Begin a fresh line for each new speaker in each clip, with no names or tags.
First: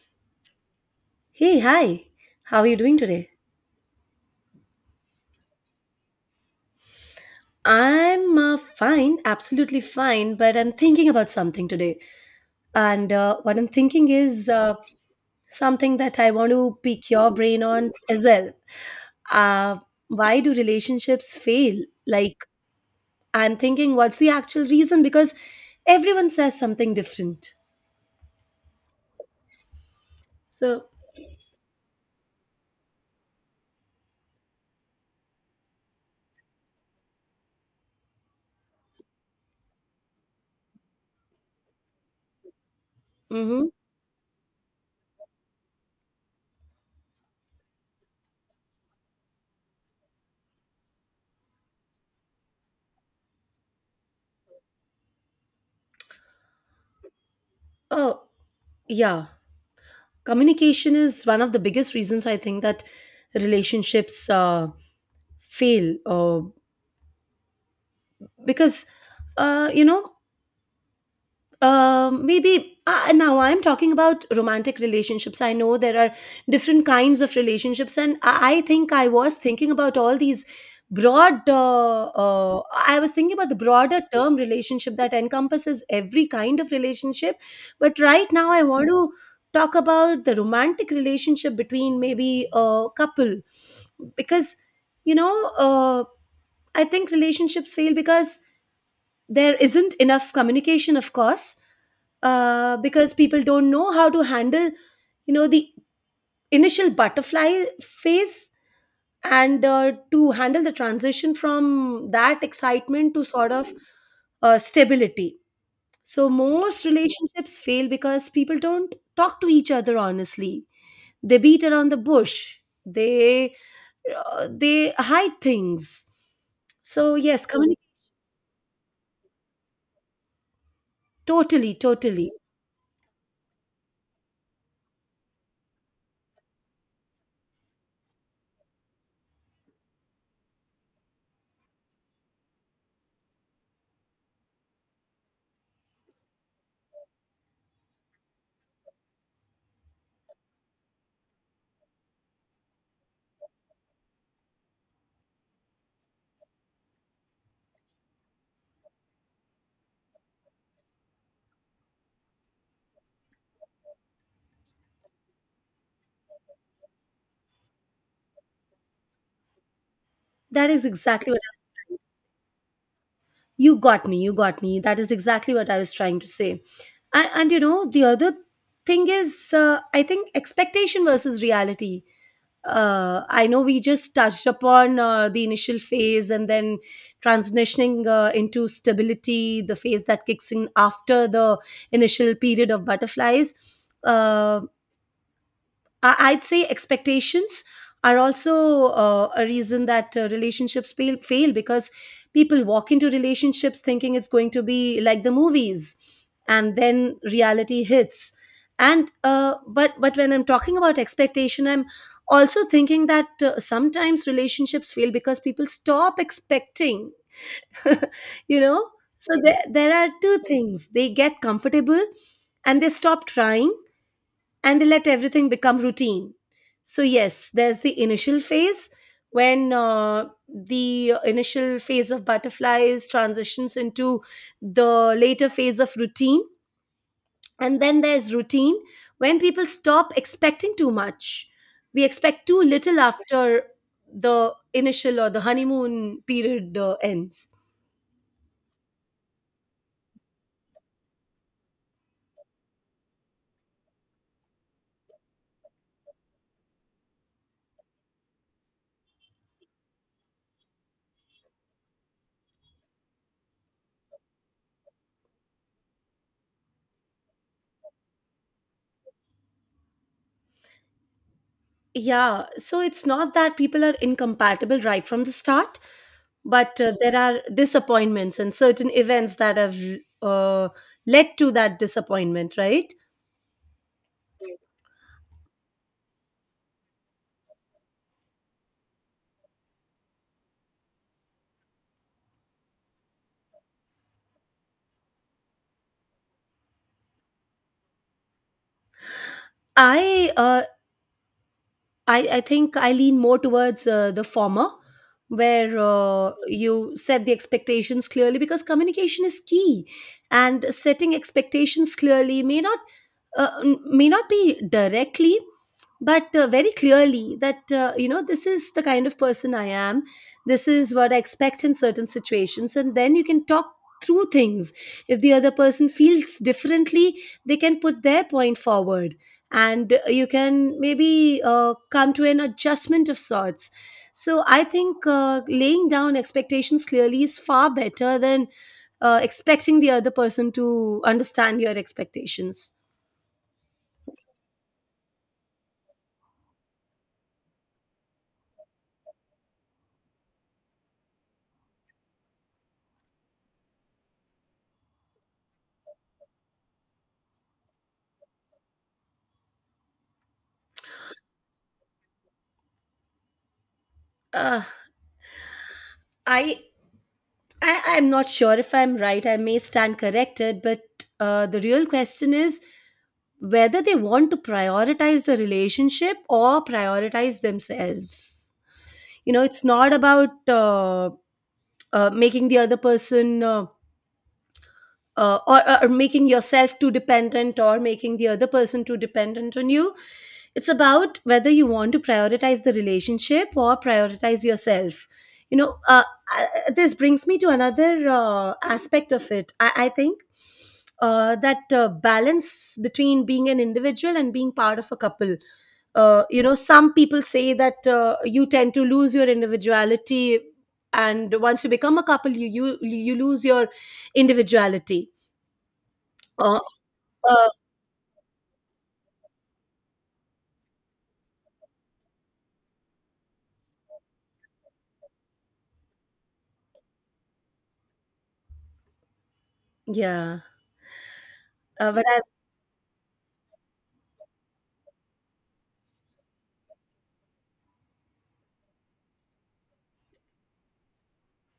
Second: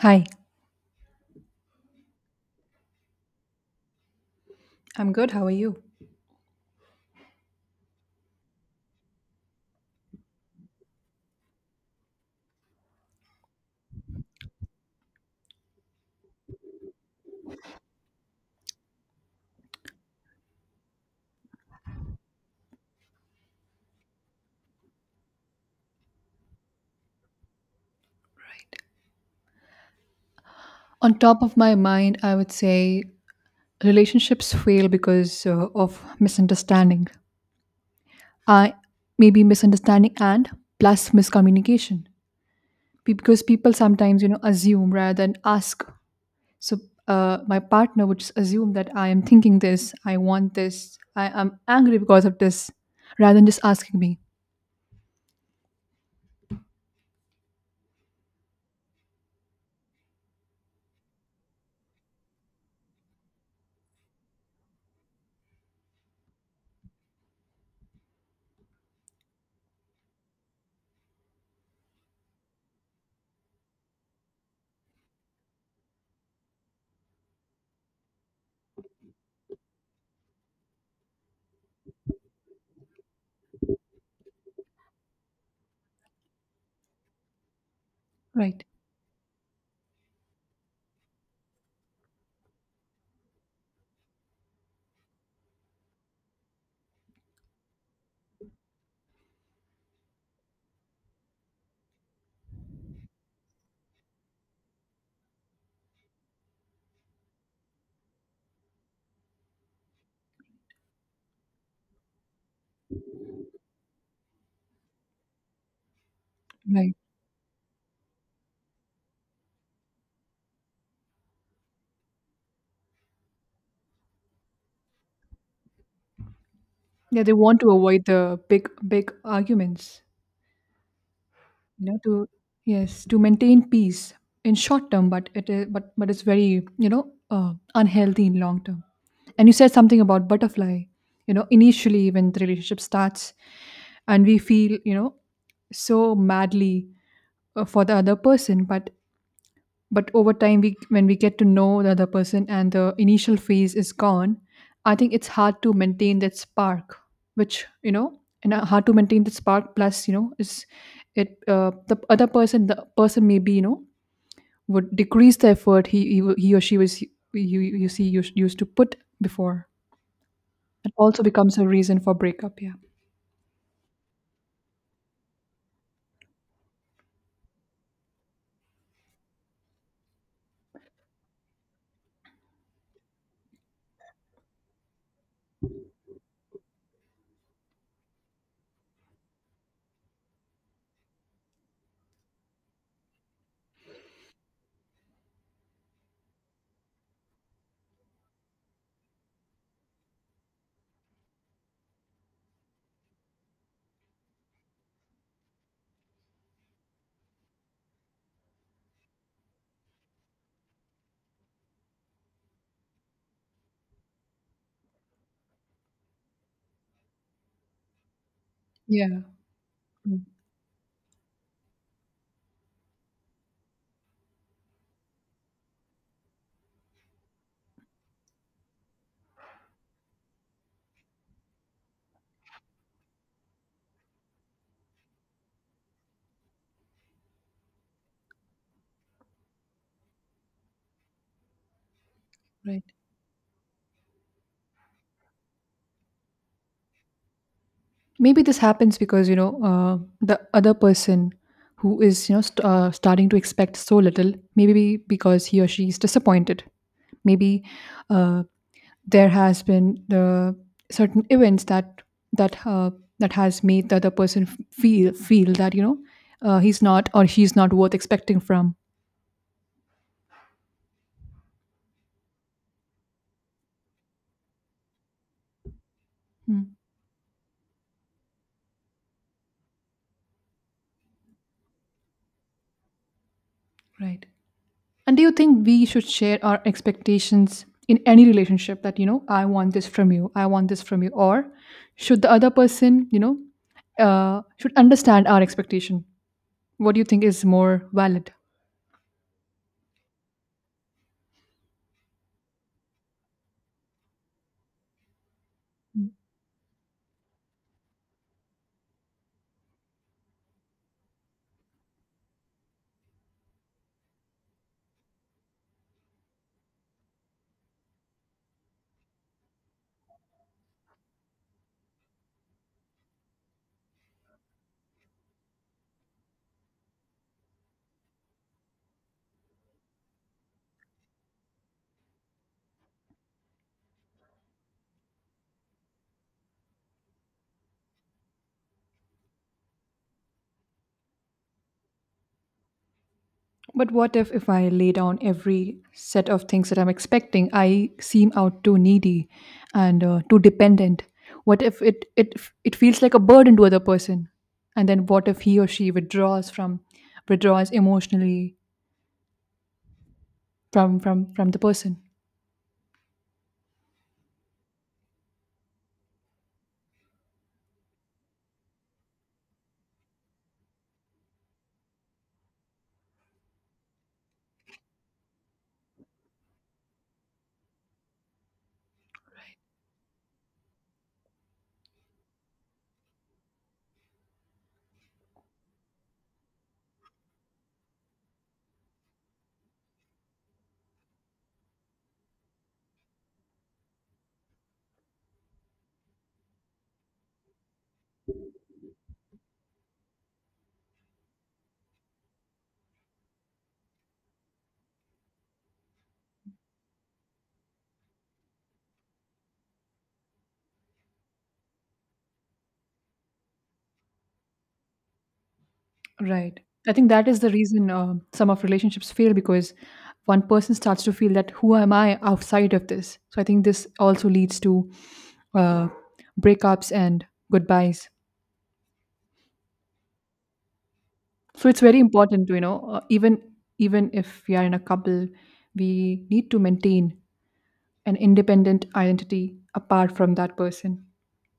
Hi.
Hey, hi. How are you doing today?
I'm good. How are you?
I'm fine, absolutely fine, but I'm thinking about something today. And what I'm thinking is something that I want to pick your brain on as well. Uh, why do relationships fail? Like, I'm thinking, what's the actual reason? Because everyone says something different. So,
On top of my mind, I would say relationships fail because of misunderstanding. I maybe misunderstanding and plus miscommunication. Because
mm-hmm.
people sometimes assume rather than ask. So my partner would just assume that I am thinking this, I want this, I am angry because of this, rather than just asking me.
Oh, yeah. Communication is one of the biggest reasons I think that relationships fail. Because you know maybe Now I'm talking about romantic relationships, I know there are different kinds of relationships and I think I was thinking about all these broad I was thinking about the broader term relationship that encompasses every kind of relationship, but right now I
Right.
want to talk about the romantic relationship between maybe a couple, because you know uh, I think relationships fail because there isn't enough communication, of course, because people don't know how to handle, you know, the initial butterfly phase, and to handle the transition from that excitement to sort of stability. So most
Right.
relationships fail because people don't talk to each other honestly, they beat around the bush, they they hide things. So
Yeah, they
yes,
want to
communicate.
avoid the big big arguments.
Totally,
You know, to
totally.
yes to maintain peace in short term, but it is, but it's very unhealthy in long term. And you said something about butterfly, you know, initially when the relationship starts and we feel, you know, so madly for the other person. But over time we, when we get to know the other person and the initial phase is gone, I think it's hard to maintain that spark, which, you know, and hard to maintain the spark plus, you know, is it, the other person, the person maybe, you know, would decrease the effort he or she was you see used to put before.
That is
It also
exactly what
becomes a
I was.
reason for breakup, yeah.
You got me, you got me. That is exactly what I was trying to say. And you know, the other thing is, I think expectation versus reality. I know we just touched upon the initial phase and then transitioning into stability, the phase that kicks in after the initial period of butterflies. Uh, I'd say expectations are also a reason that relationships fail because people walk into relationships thinking it's going to be like the movies, and then reality hits. And but when I'm talking about expectation, I'm also thinking that sometimes relationships fail because people stop expecting, you know.
Yeah.
So there are
Mm,
two things: they get comfortable, and they stop trying and they let everything become routine. So, yes, there's the initial phase when the initial phase of butterflies transitions into the later phase of routine. And then there's routine when people stop expecting too much. We expect too
right.
little after the initial or the honeymoon period ends.
Maybe this happens because, you know, the other person who is, you know, starting to expect so little, maybe because he or she is disappointed. Maybe uh, there has been the certain events that uh, that has made the other person feel, feel that, you know, he's not or she's not worth expecting from.
Yeah, so it's not that people are incompatible right from the start,
Hmm,
but there are disappointments and certain events that have uh, led to that disappointment, right?
right. And do you think we should share our expectations in any relationship that, you know, I want this from you, I want this from you? Or should the other person, you know, should understand our expectation? What do you think is more valid?
i uh, I think I lean more towards the former, where you set the expectations clearly because communication is key, and setting expectations clearly may not may not be directly, but very clearly that you know, this is the kind of person I am. This is what I expect in certain situations, and then you can talk through things. If the other person feels differently, they can put their point forward and you can maybe come to an adjustment of sorts. So I think laying down expectations clearly is far better than expecting the other person to understand your expectations.
But what if I lay down every set of things that I'm expecting, I seem out too needy and too dependent? What if it it feels like a burden to other person? And then what if he or she withdraws from withdraws emotionally from from the person?
Uh, I I'm not sure if I'm right. I may stand corrected, but the real question is whether they want to prioritize the relationship or prioritize themselves. You know, it's not about making the other person or making yourself too dependent or making the other person too dependent on you. It's about whether you want to prioritize the relationship or prioritize yourself. You know, this brings me to another aspect of it. I think that balance between being an individual and being part of a couple. You know, some people say that you tend to lose your individuality, and once you become a couple, you lose your individuality.
Right.
uh,
I think that is
uh,
the reason some of relationships fail because one person starts to feel that who am I outside of this? So I think this also leads to uh, breakups and goodbyes.
yeah.
So it's very
But
important to, you know, even even if we are in a couple, we need to maintain an independent identity apart from that person.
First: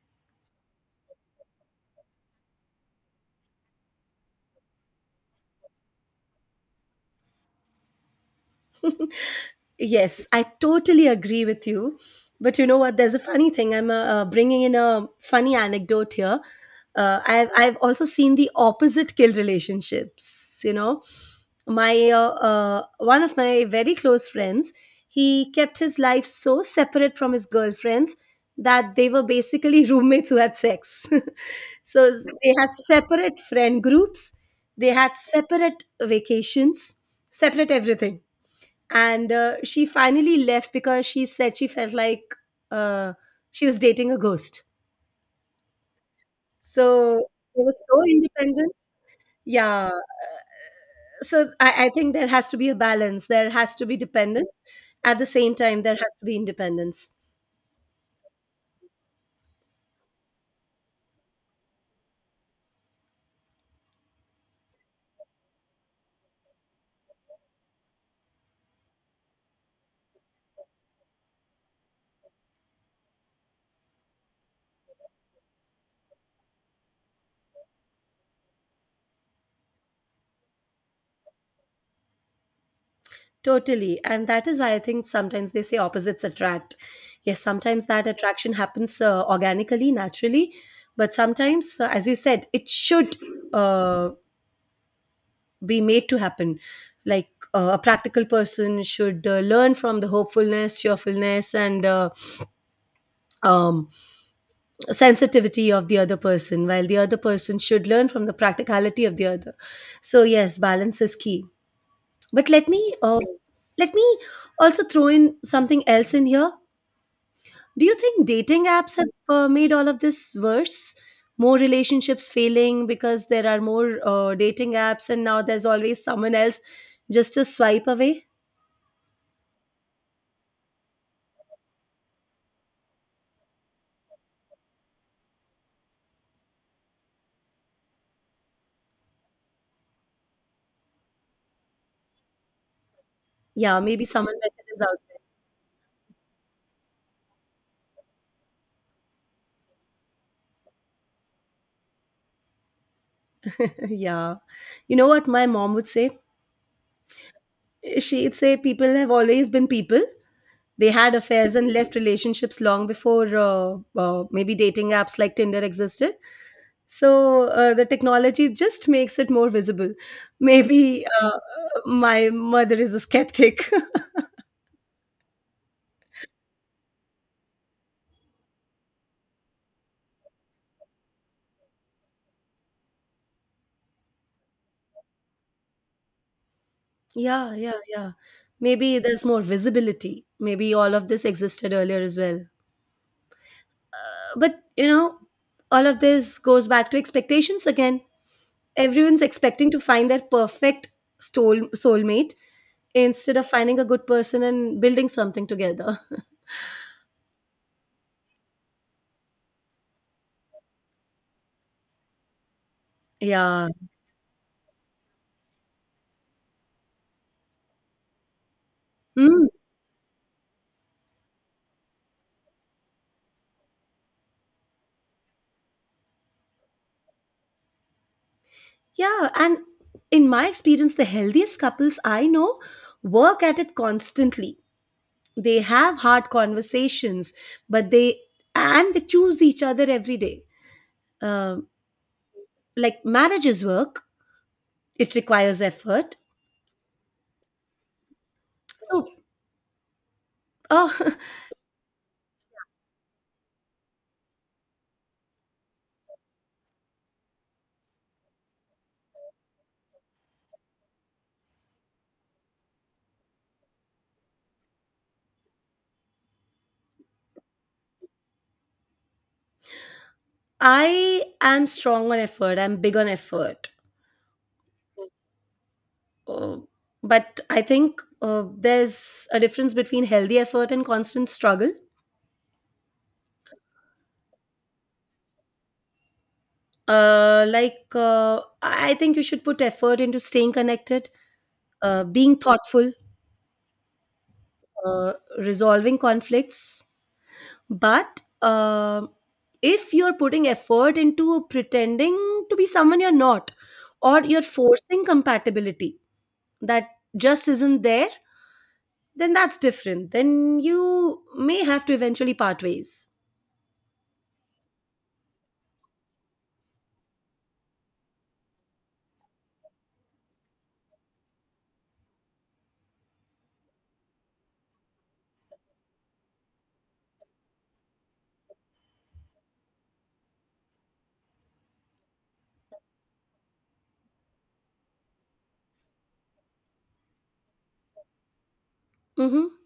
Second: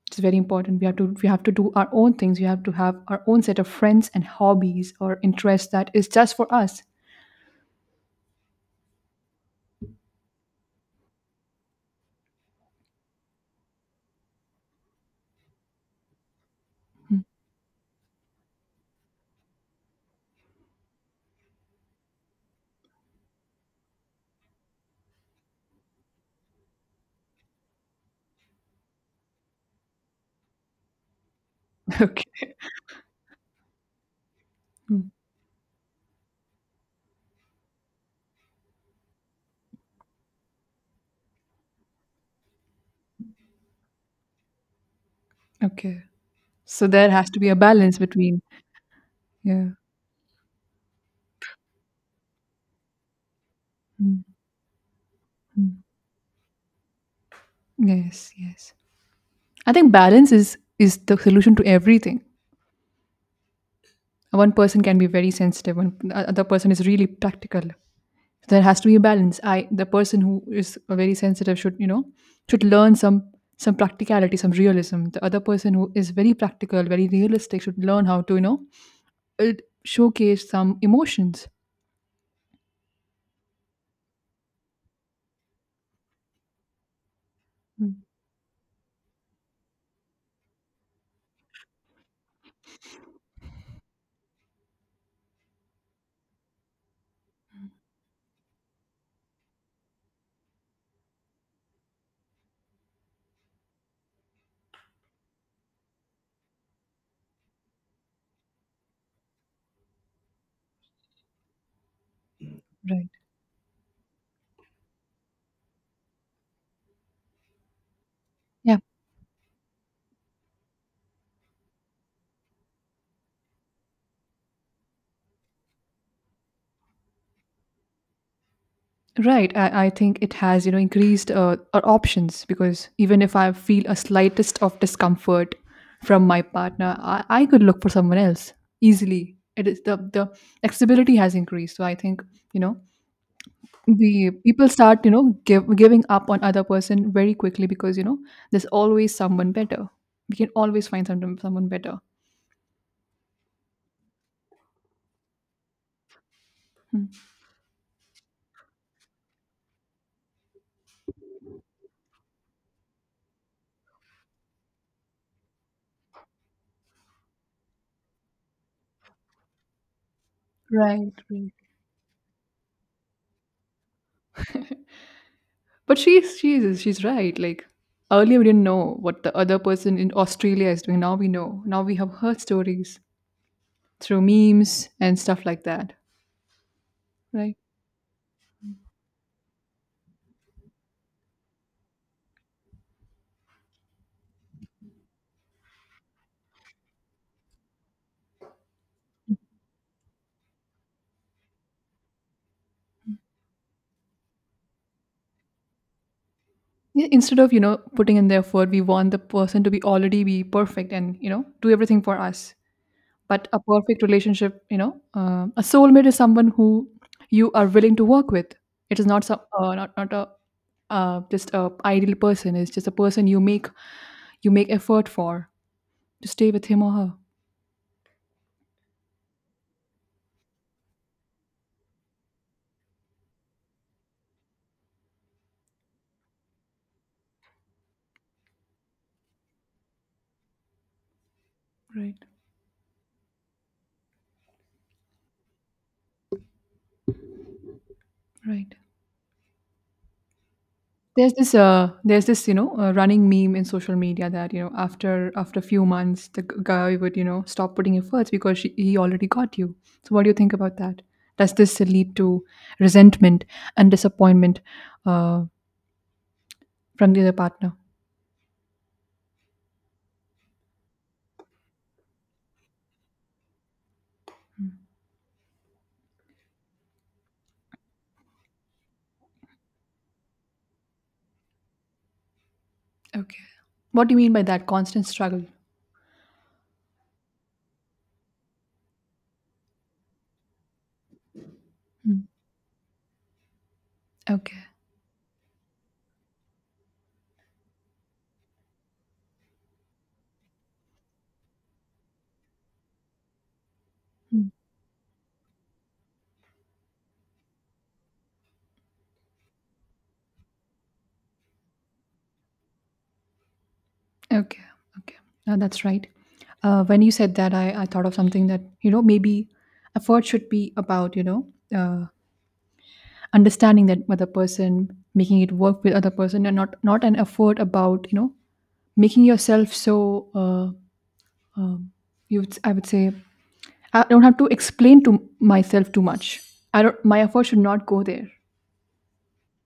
It's very important. We have to do our own things. We have to have our own set of friends and hobbies or interests that is just for us.
Yes, I totally agree with you. But you know what? There's a funny thing. I'm bringing in a funny anecdote here. I've also seen the opposite kill relationships. You know, my one of my very close friends, he kept his life so separate from his girlfriends that they were basically roommates who had sex.
Okay.
They had separate friend groups. They had separate vacations, separate everything, and she finally left because she said she felt like uh, she was dating a ghost.
Okay. So there
So
has to be a
they were
balance
so
between
independent.
yeah.
Yeah, so I think there has to be a balance, there has to be
Mm.
dependence at the same time, there has to be independence.
Yes, yes. I think balance is the solution to everything. One person can be very sensitive, one the other person is really practical. There has to be a balance. I the person who is very sensitive should, you know, should learn some practicality, some realism. The other person who is very practical, very realistic should learn how to, you know, uh, showcase some emotions.
Totally, and that is why I think sometimes they say opposites attract. Yes, sometimes
Mm.
that attraction happens organically, naturally, but sometimes as you said it should uh, be made to happen. Like a practical person should learn from the hopefulness, cheerfulness, and um, sensitivity of the other person, while the other person should learn from the practicality of the other. So yes, balance is key. But
Right.
let me also throw in something else in here. Do you think dating
Yeah.
apps have made all of this worse? More relationships failing because there are more dating apps, and now there's always someone else just a swipe away.
Right. I think it has, you know, increased our options because even if I feel a slightest of discomfort from my partner, I could look for someone else easily. It is the accessibility has increased. So I think, you know,
Yeah, maybe
the
someone better
people
is out
start, you
there.
know, giving up on other person very quickly because, you know, there's always someone better. We can always find someone better.
Yeah. You know what my mom would say?
Hmm.
She'd say people have always been people. They had affairs and left relationships long before maybe dating apps like Tinder existed. So the technology just makes it more visible. Maybe
Right. Right.
my mother is a skeptic.
But she's she's right. Like earlier, we didn't know what the other person in Australia is doing. Now we know. Now we have heard stories through memes and stuff like that,
Yeah,
right?
yeah, yeah. Maybe there's more visibility. Maybe all of this existed earlier as well. But, you know, all of this goes back to expectations again. Everyone's expecting to find their perfect soulmate instead of finding a good person and building something together.
Yeah, instead of, you know, putting in the effort, we want the person to be already be perfect and, you know, do everything for us. But a
Yeah.
perfect relationship, you know, um, a soulmate is someone who you are willing to work with. It is not some,
Mm,
not not a just a ideal person. It's just a person you make effort for to stay with him or her.
yeah. And in my experience, the healthiest couples I know work at it constantly. They have hard conversations, but they choose each other every day. Um,
Right.
like marriage is work, it requires effort.
Right.
So, uh,
There's this, you know, running meme in social media that, you know, after a few months the guy would, you know, stop putting efforts because he already got you. So what do you think about that? Does this lead to resentment and disappointment uh, from the other partner?
I am strong on effort. I'm big on effort. Uh, but I think there's a difference between healthy effort and constant struggle.
Okay. What do you mean by that constant struggle?
Like, I think you should put effort into staying connected,
Mm,
being thoughtful,
okay.
uh, resolving conflicts. But if you're putting effort into pretending to be someone you're not, or you're
Mm,
forcing compatibility that just isn't there, then that's different. Then you may have to eventually part ways.
okay. Okay. No, that's right. When you said that, I thought of something that, you know, maybe effort should be about, you know, uh, understanding that other person, making it work with other person and not an effort about, you know, making yourself so uh, um you would, I would say I don't have to explain to myself too much. I don't My effort should not go there.
Hmm.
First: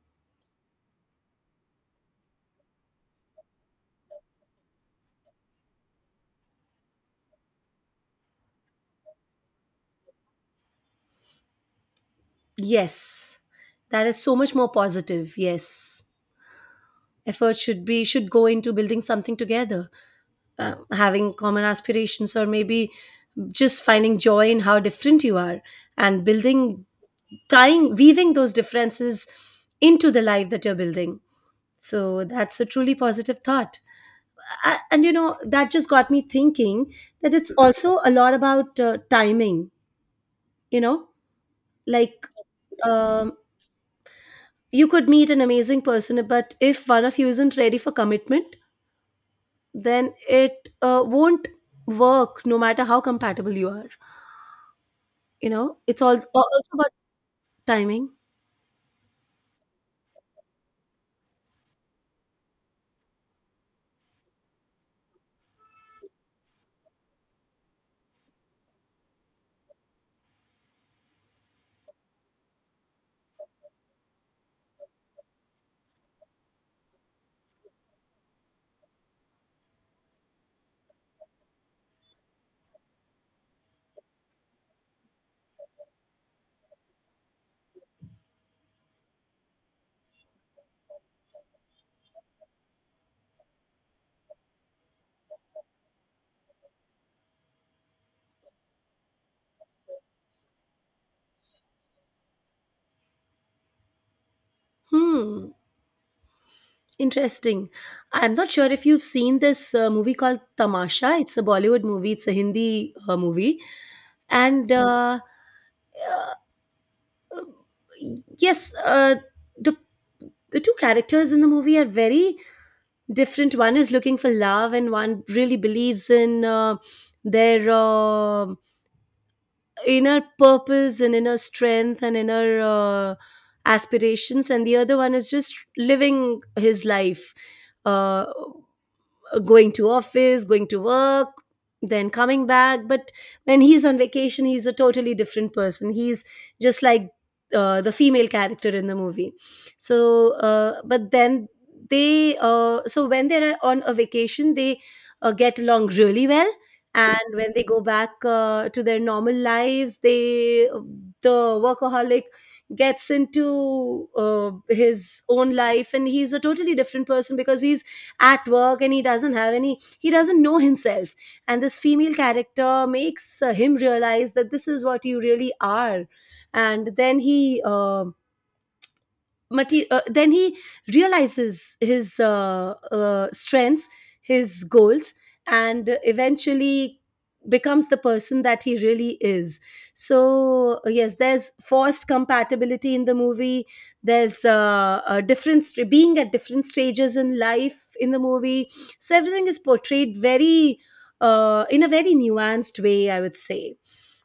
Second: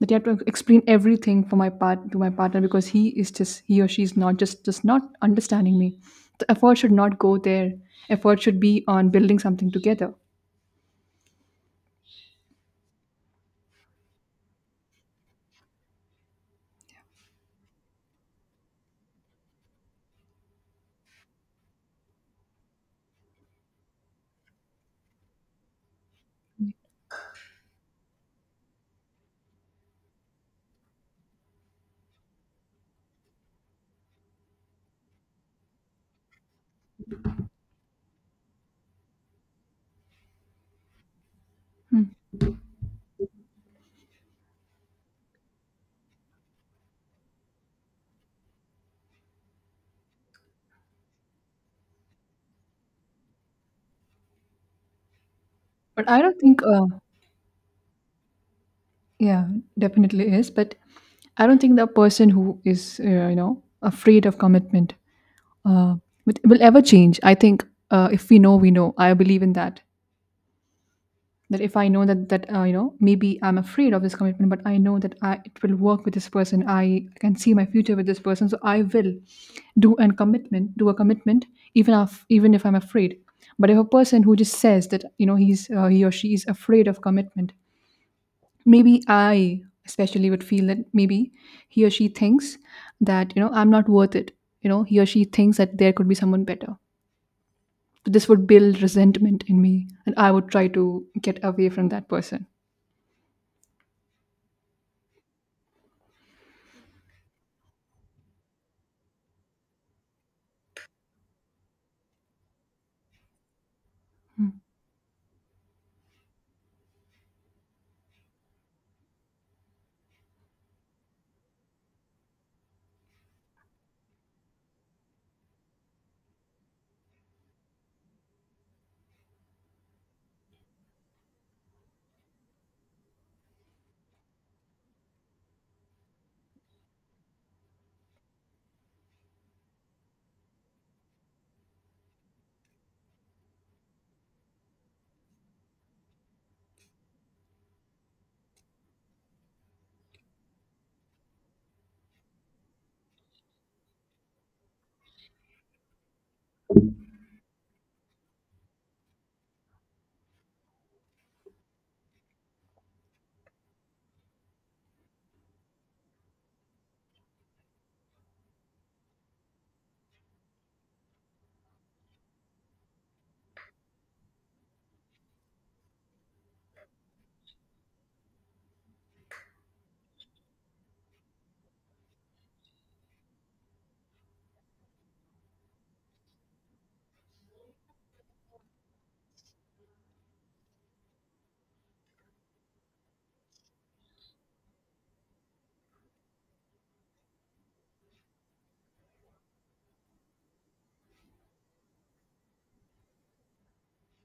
That you have to explain everything for my part to my partner because he or she is not just just not understanding me. The effort should not go there. Effort should be on building something together.
Yes, that is so much more positive. Yes, effort should be should go into building something together, having common aspirations, or maybe just finding joy in how different you are, and building, tying, weaving those differences into the life that you're building. So that's a truly positive thought. And you know, that just got me thinking that it's also a lot about timing, you know, like, um, you could meet an amazing person, but if one of you isn't ready for commitment, then it won't work no matter how compatible you are. You know, it's
But
all
I don't think
also about timing.
yeah, definitely is. But I don't think the person who is, you know, afraid of commitment uh, will ever change. I think if we know, we know. I believe in that. That if I know that that you know, maybe I'm afraid of this commitment, but I know that I it will work with this person. I can see my future with this person, so I will do an commitment, do a commitment, even if I'm afraid. But if a person who just says that, you know, he or she is afraid of commitment, maybe I especially would feel that maybe he or she thinks that, you know, I'm not worth it. You know, he or she thinks that there could be someone better. So this would build resentment in me, and I would try to get away from that person.
Hmm, interesting. I'm not sure if you've seen this movie called Tamasha. It's a Bollywood movie, it's a Hindi movie,
Hmm.
and uh, yes, the the two characters in the movie are very different. One is looking for love and one really believes in their inner purpose and inner strength and inner aspirations, and the other one is just living his life, uh, going to office, going to work, then coming back. But when he's on vacation, he's a totally different person, he's just like the female character in the movie. So but then they so when they're on a vacation they get along really well, and when they go back to their normal lives, they, the workaholic, gets into his own life and he's a totally different person because he's at work and he doesn't know himself. And this female character makes him realize that this is what you really are, and then then he realizes his strengths, his goals, and eventually becomes the person that he really is. So yes, there's forced compatibility in the movie, there's being at different stages in life in the movie. So everything is portrayed very in a very nuanced way, I would say.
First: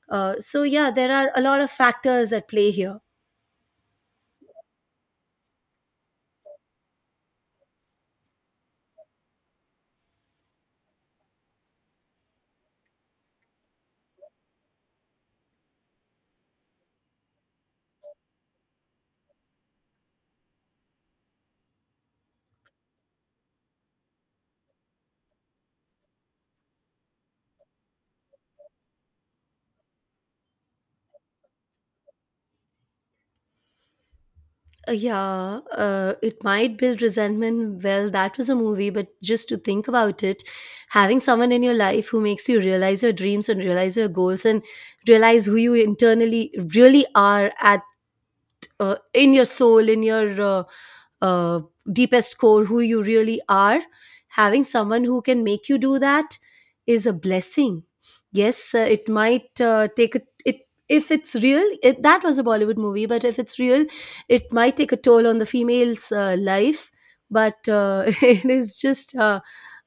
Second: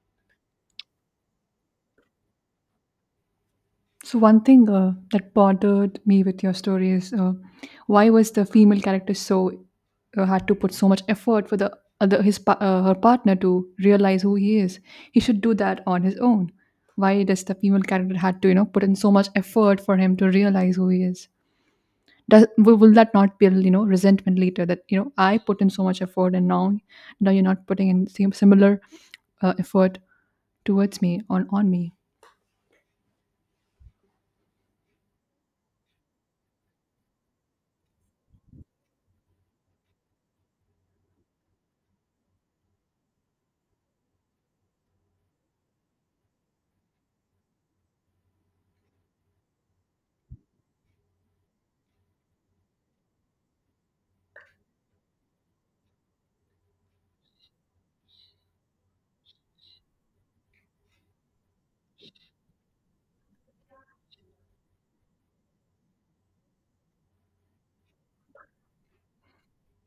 So yeah, there are a lot of factors at play here.
So one thing that bothered me with your story is, why was the female character so, had to put so much effort for the other her partner to realize who he is. He should do that on his own. Why does the female character had to, you know, put in so much effort for him to realize who he is? Does will that not build, you know, resentment later that, you know, I put in so much effort and now you're not putting in same similar effort towards me on me.
Yeah, it might build resentment. Well, that was a movie, but just to think about it, having someone in your life who makes you realize your dreams and realize your goals and realize who you internally really are at in your soul in your uh, deepest core who you really are, having someone who can make you do that is a blessing. Yes, it might take a, it, if it's real that was a bollywood movie, but if it's real it might take a toll on the female's life. But it is just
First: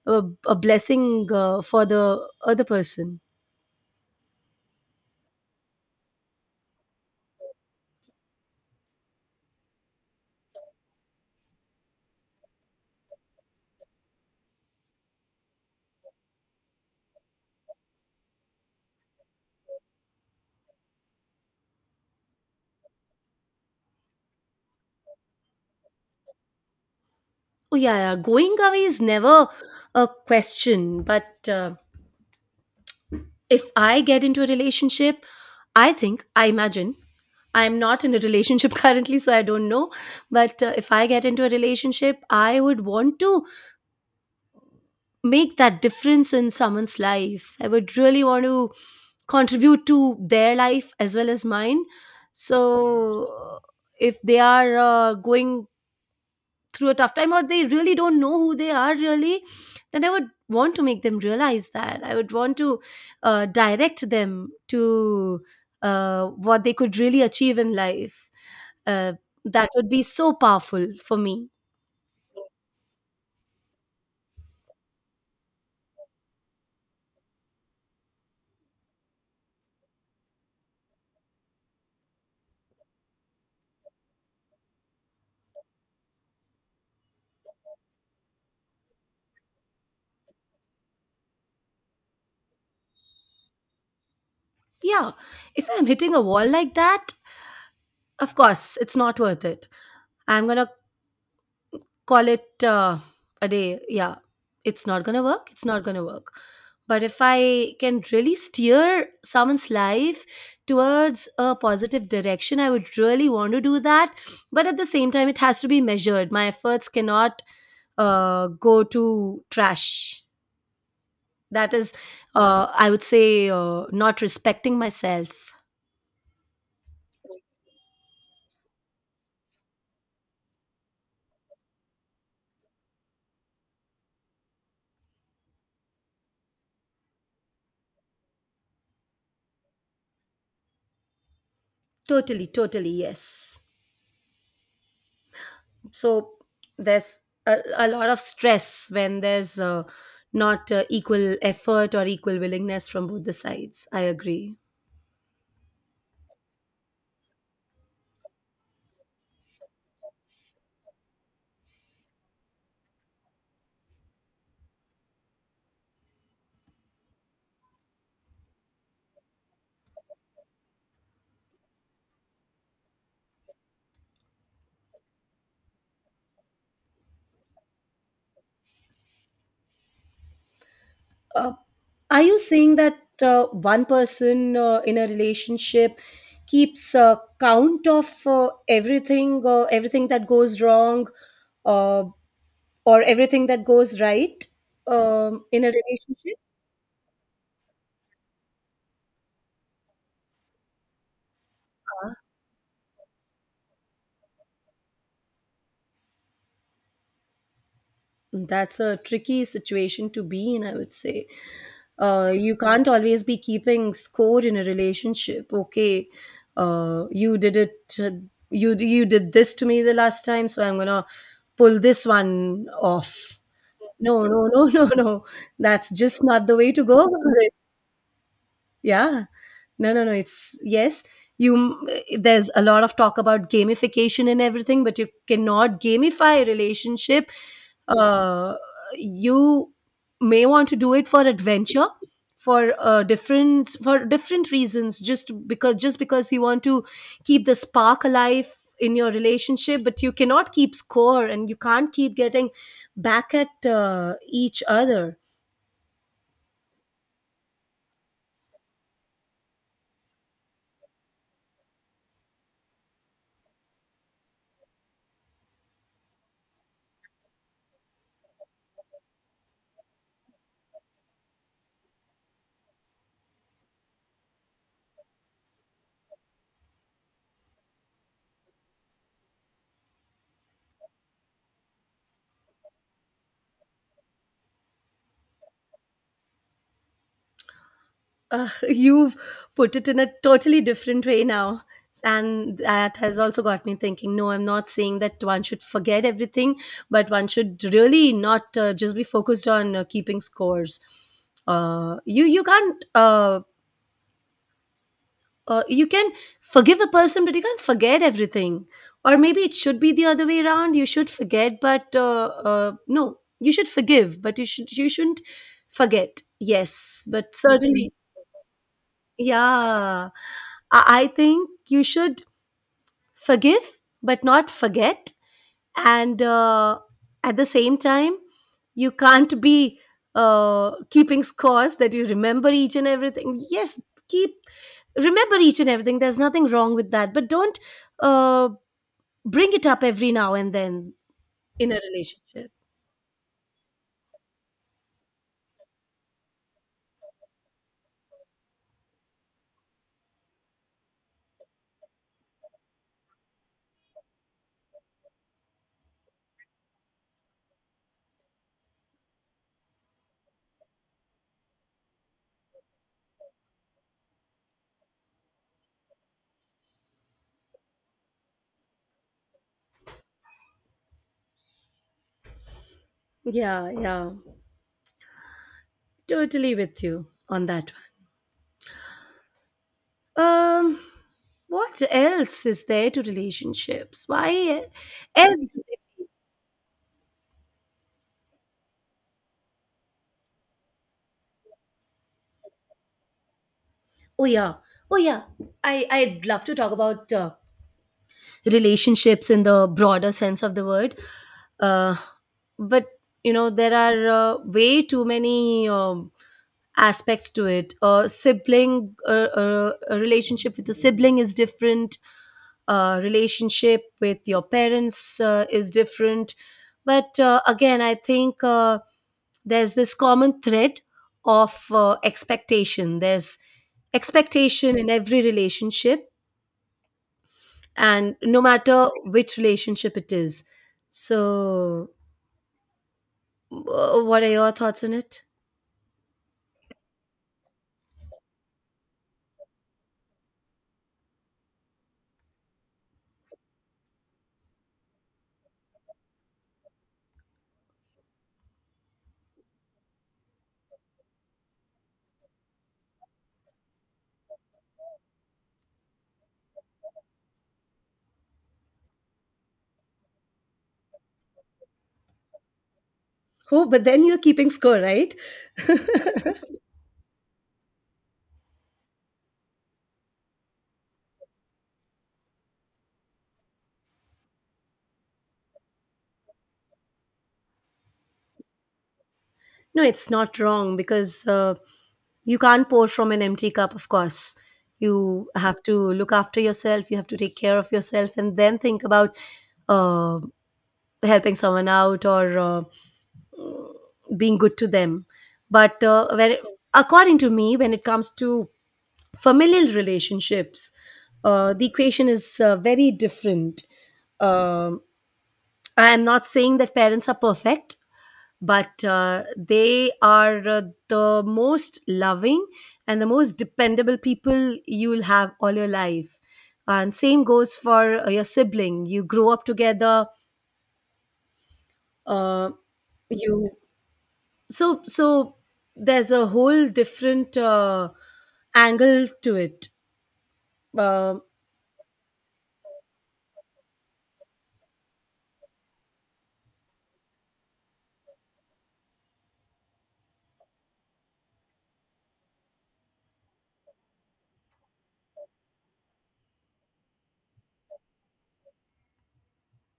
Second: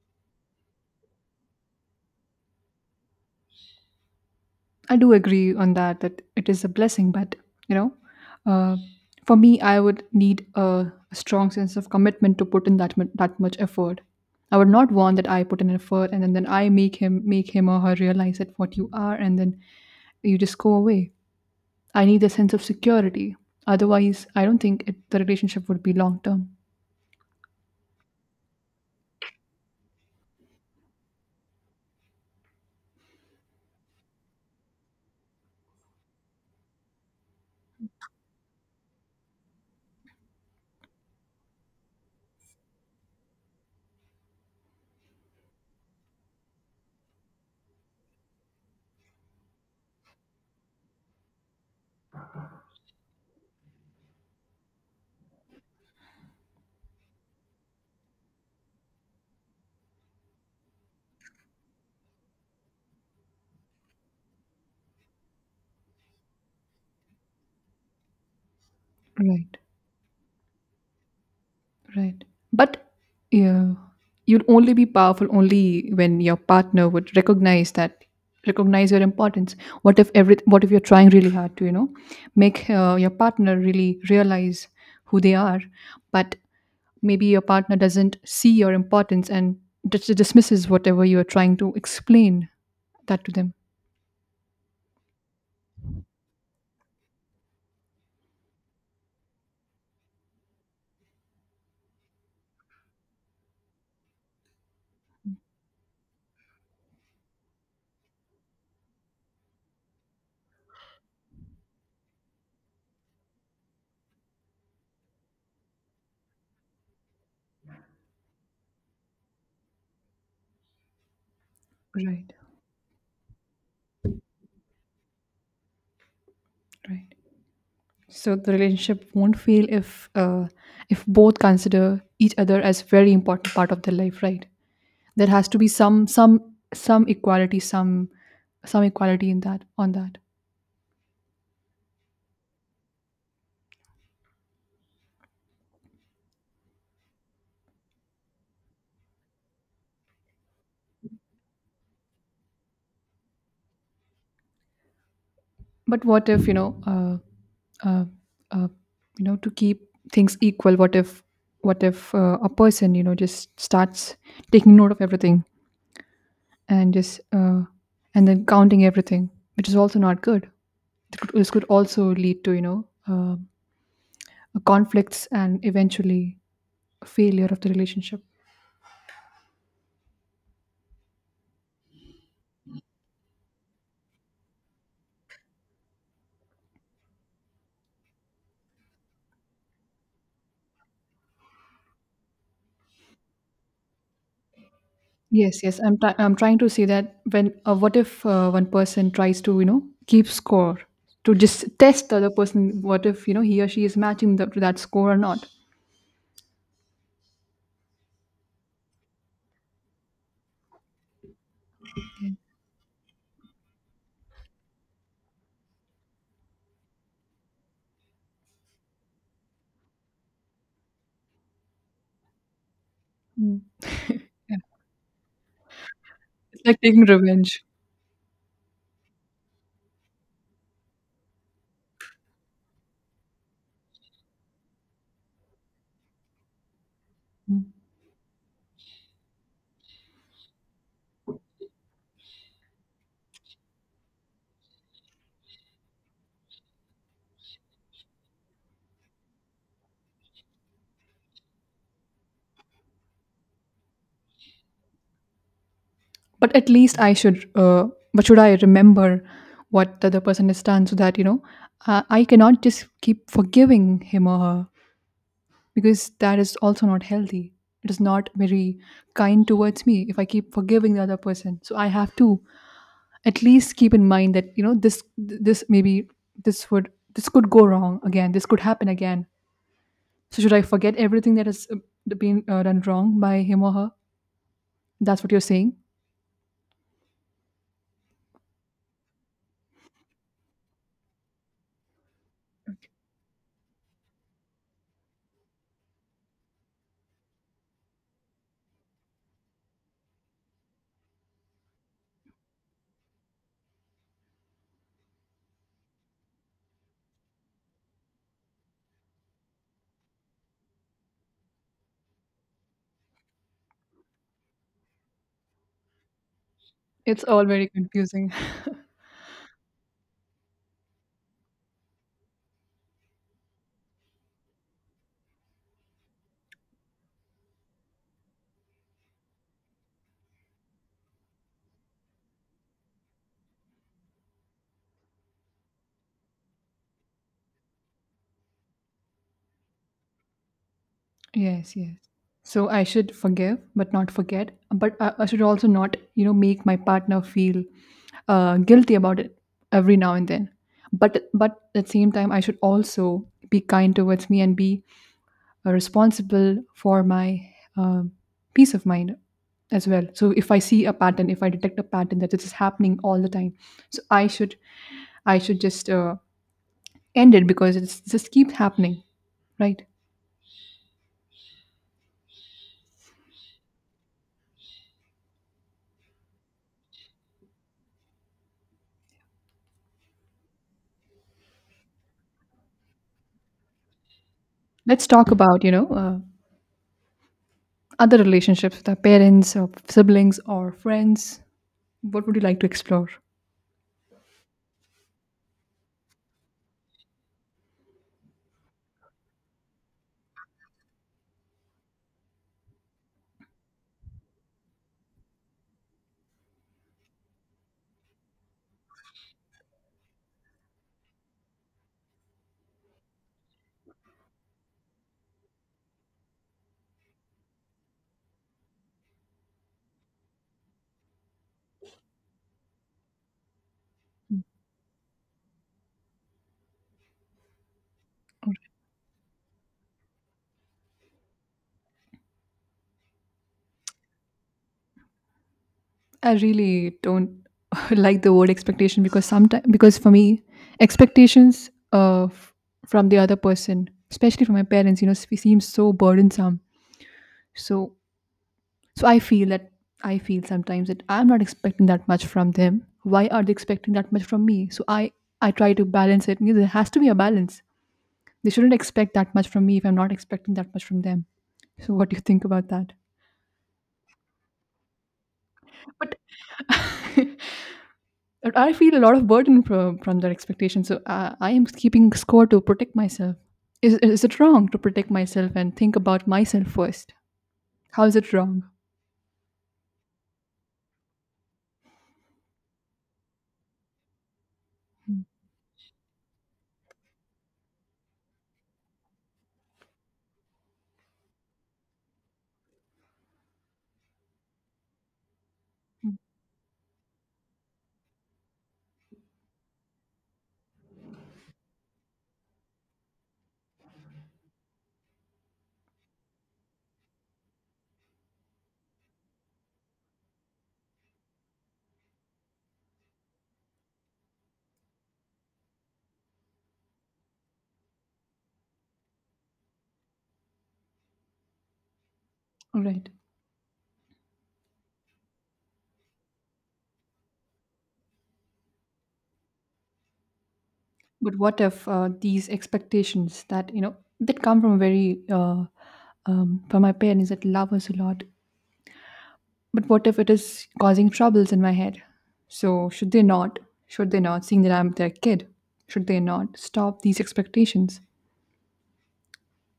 a blessing for the other person.
I do agree on that, that it is a blessing, but, you know, uh, for me, I would need a strong sense of commitment to put in that that much effort. I would not want that I put in effort and then I make him or her realize that what you are and then you just go away. I need a sense of security. Otherwise, I don't think the relationship would be long term.
Oh yeah, yeah, going away is never a question, but if I get into a relationship, I think, I imagine, I'm not in a relationship currently, so I don't know. But if I get into a relationship, I would want to make that difference in someone's life. I would really want to contribute to their life as well as mine. So if they are going through a tough time or they really don't know who they are really, then I would want to make them realize that. I would want to direct them to what they could really achieve in life. uh,
Right.
that would be so powerful for me.
Right. But yeah, you'll only be powerful only when your partner would recognize that recognize your importance. What if you're trying really hard to, you know, make, your partner really realize who they are, but maybe your partner doesn't see your importance and dismisses whatever you are trying to explain that to them.
Yeah, if I'm hitting a wall like that, of course it's not worth it. I'm gonna call it a day. Yeah, it's not gonna work, it's not gonna work. But if I can really steer someone's life towards a positive direction, I would really want to do that. But at the same time, it has to be measured. My efforts cannot go to trash. That is
Right.
I would say not respecting myself.
Right. So the relationship won't fail if both consider each other as very important part of their life, right? There has to be some some equality, some equality in that on that.
Totally, totally, yes. So there's a lot of stress when there's not equal effort or equal willingness from both the sides. I agree.
But what if, you know, uh, uh, you know, to keep things equal? What if a person, you know, just starts taking note of everything and just, and then counting everything, which is also not good. This could also lead to, you know, conflicts and eventually failure of the relationship.
uh, are you saying that one person in a relationship keeps count of everything, everything that goes wrong, uh, or everything that goes right
Yes,
in a
yes. I'm
relationship?
trying to see that when, what if one person tries to, you know, keep score to just test the
Ah,
other person. What if, you know, he or she is matching to that score or not?
that's a tricky situation to be in, I would say. You can't always be keeping score in a relationship. Okay, you did it, uh, you did this to me the last time, so I'm gonna pull this one off.
Mm.
No, no, no, no, no, that's just not the
It's
way
like
to go
taking
about it.
revenge.
Yeah, no, no, no. It's yes. You, there's a lot of talk about gamification and everything, but you cannot gamify a relationship.
Mm.
Uh, you may want to do it for adventure, for different, for different reasons. Just because you want to keep the spark alive in your relationship, but you cannot keep score and you can't keep getting back at each other.
But at least I should. But should I remember what the other person has done so that, you know, I cannot just keep forgiving him or her because that is also not healthy. It is not very kind towards me if I keep forgiving the other person. So I have to at least keep in mind that, you know, this maybe this would this could go wrong again. This could happen again. So should I forget everything that has been done wrong by him or her? That's what you're saying.
You've put it in a totally different way now. And that has also got me thinking. No, I'm not saying that one should forget everything, but one should really not just be focused on keeping scores. You can't. You can forgive a person, but you can't forget everything. Or maybe it should be the other way around. You should forget, but no, you should forgive, but you shouldn't forget. Yes,
It's
but
all very
certainly.
confusing.
Yeah. I think you should forgive but not forget. And at the same time, you can't be keeping scores, that you remember each and everything. Yes, keep, remember each and everything. There's nothing wrong with that, but don't uh, bring it up every now and then in
Yes,
a
yes.
relationship.
So I should forgive, but not forget. But I should also not, you know, make my partner feel guilty about it every now and then. But at the same time, I should also be kind towards me and be responsible for my um peace of mind as well. So if I see a pattern, if I detect a pattern that this is happening all the time, so I should just end it because it just keeps happening, right?
Yeah, yeah, totally with you on that one. Um, what else is there to relationships? Why
Let's talk
else?
about, you know, other relationships with our parents or siblings or friends. What would you like to explore?
Oh yeah, oh yeah. I'd love to talk about relationships in the broader sense of the word. Uh, but you know there are way too many aspects to it. A sibling, a relationship with a sibling is different. A relationship with your parents is different. But again, I think there's this common thread of expectation. There's expectation in every relationship, and no matter which relationship it is. So, what are your thoughts on it?
I really don't like the word expectation because sometimes because for me expectations uh, f- from the other person, especially from my parents, you know, seems so burdensome. So so I feel that I feel sometimes that I'm not expecting that much from them, why are they expecting that much from me? So I try to balance it. You know, there has to be a balance. They shouldn't expect that much from me if I'm not expecting that much from them. So, what do you think about that?
Oh, but then you're keeping score, right?
But
No,
I feel a lot of burden from their expectations. So, I am keeping score to protect myself. Is it wrong to protect myself and think about myself first? How is it wrong?
it's not wrong because you can't pour from an empty cup, of course. You have to look after yourself, you have to take care of yourself, and then think about uh, helping someone out or being good to them. But when according to me when it comes to familial relationships, the equation is very different. um, I am not saying that parents are perfect, but they are the most loving and the most dependable people you'll have all your life. And same goes for your sibling. You grow up together. uh,
All right.
you, so there's a whole different angle to it. um
But what if these expectations that, you know, that come from very, uh, from my parents that love us a lot, but what if it is causing troubles in my head? So, should they not? Should they not, seeing that I'm their kid? Should they not stop these expectations?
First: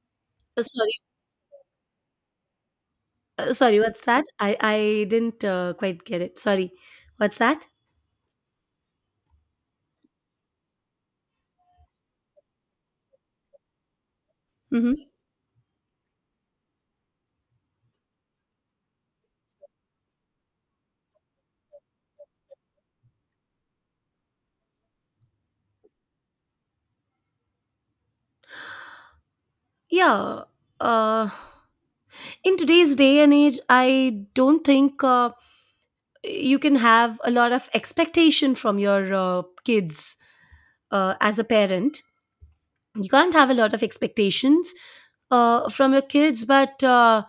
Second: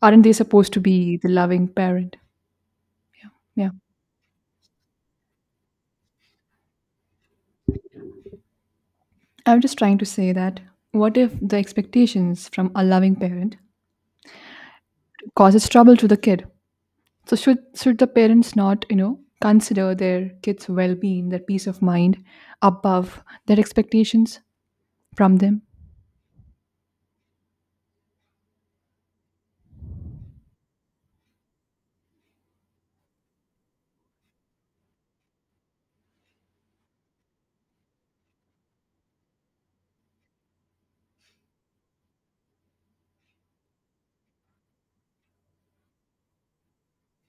Aren't they supposed to
Sorry,
be the loving parent? Yeah.
sorry, what's that? I didn't quite get it. Sorry, what's that?
I'm just trying to say that what if the expectations from a loving parent
Mm-hmm.
causes trouble to the kid? So should the parents not, you know, consider their kids' well-being, their peace of mind above their expectations from them?
Yeah, uh in today's day and age, I don't think you can have a lot of expectation from your kids. As a parent, you can't have a lot of expectations from your kids. But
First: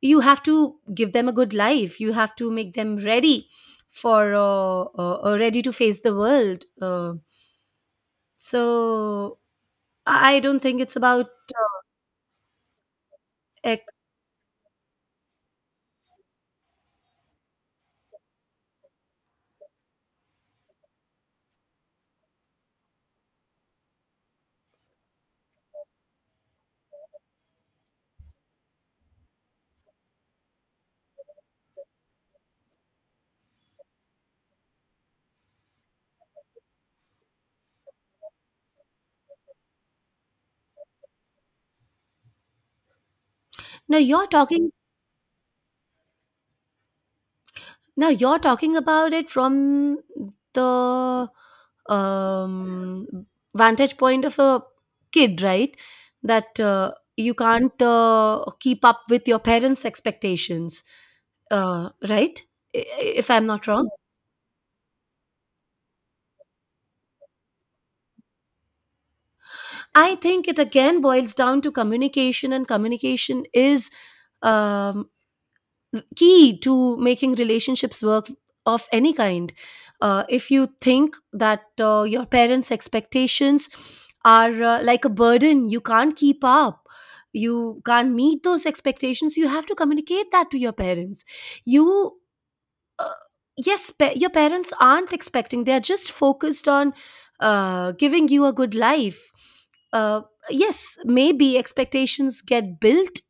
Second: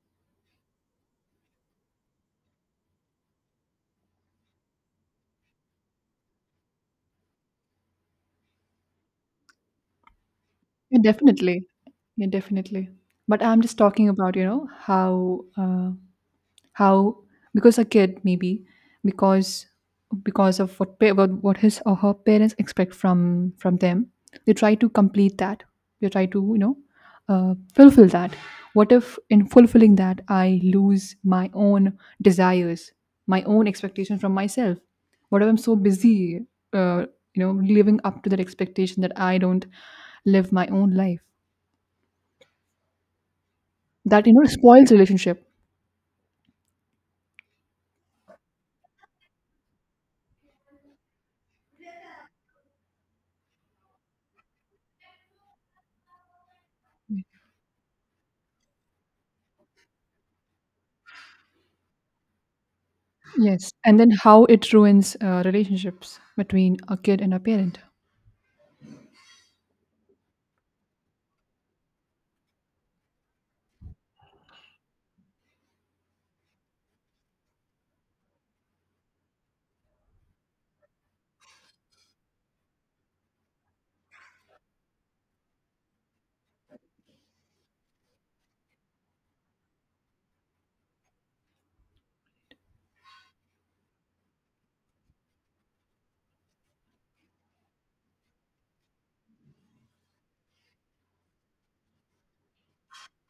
you have to give them a good life. You have to make them ready for ready to face the world. So I don't think it's
Yeah,
about
definitely. Yeah, definitely. But I'm just
ex-
talking about, you know, how, how because a kid maybe because because of what what his or her parents expect from them, they try to complete that. They try to, you know, fulfill that. What if in fulfilling that I lose my own desires, my own expectation from myself? What if I'm so busy, uh, you know, living up to that expectation that I don't live my own life?
no,
That,
you're
you know,
talking,
spoils relationship.
now you're talking about it from the um, vantage point of a kid, right? That you can't keep up with your parents' expectations, right? I- If I'm not
Yes.
wrong,
And then how it ruins relationships between a kid and a parent.
I think it again boils down to communication, and communication is um, key to making relationships work of any kind. If you think that your parents' expectations are like a burden, you can't keep up. You can't meet those expectations. You have to communicate that to your parents. You, uh, yes, your parents aren't expecting. They're just focused on giving you a good life. Uh, yes, maybe expectations get built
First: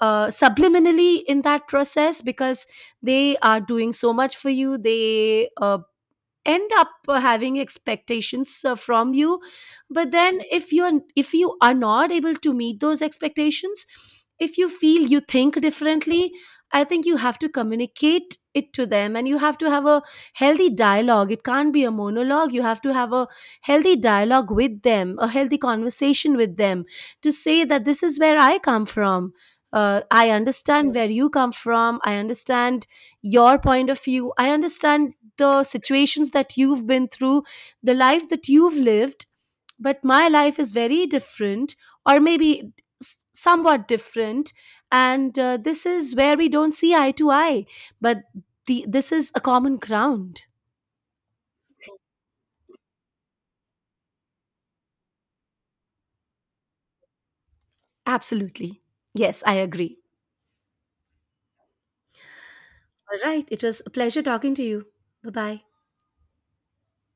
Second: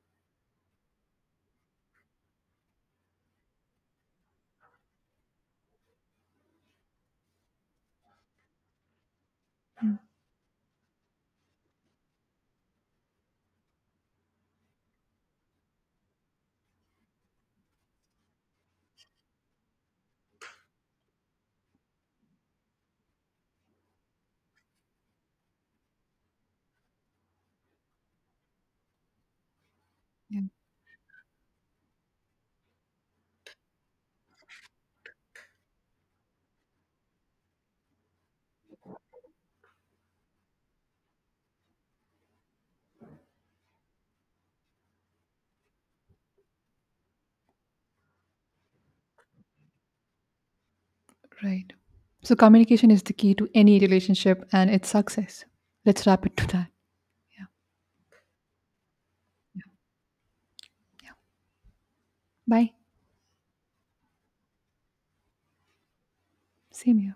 subliminally in that process, because they are doing so much for you, they end up having expectations from you. But then if you are, if you are not able to meet those expectations, if you feel, you think differently, I think you have to communicate it to them, and you have to have a healthy dialogue. It can't be a monologue. You have to have a healthy dialogue with them, a healthy conversation with them, to say that this is where I come from. I
Yeah.
understand where you come from, I understand your point of view, I understand the situations that you've been through, the life that you've lived, but my life is very different, or maybe somewhat different. And this is where we don't see eye to eye, but this is a common ground.
Right, so communication is the key to any relationship and its success. Let's wrap it to that. Yeah.
Absolutely. Yes, I agree.
Bye.
All right. It was a pleasure talking to you. Bye bye.
Same here.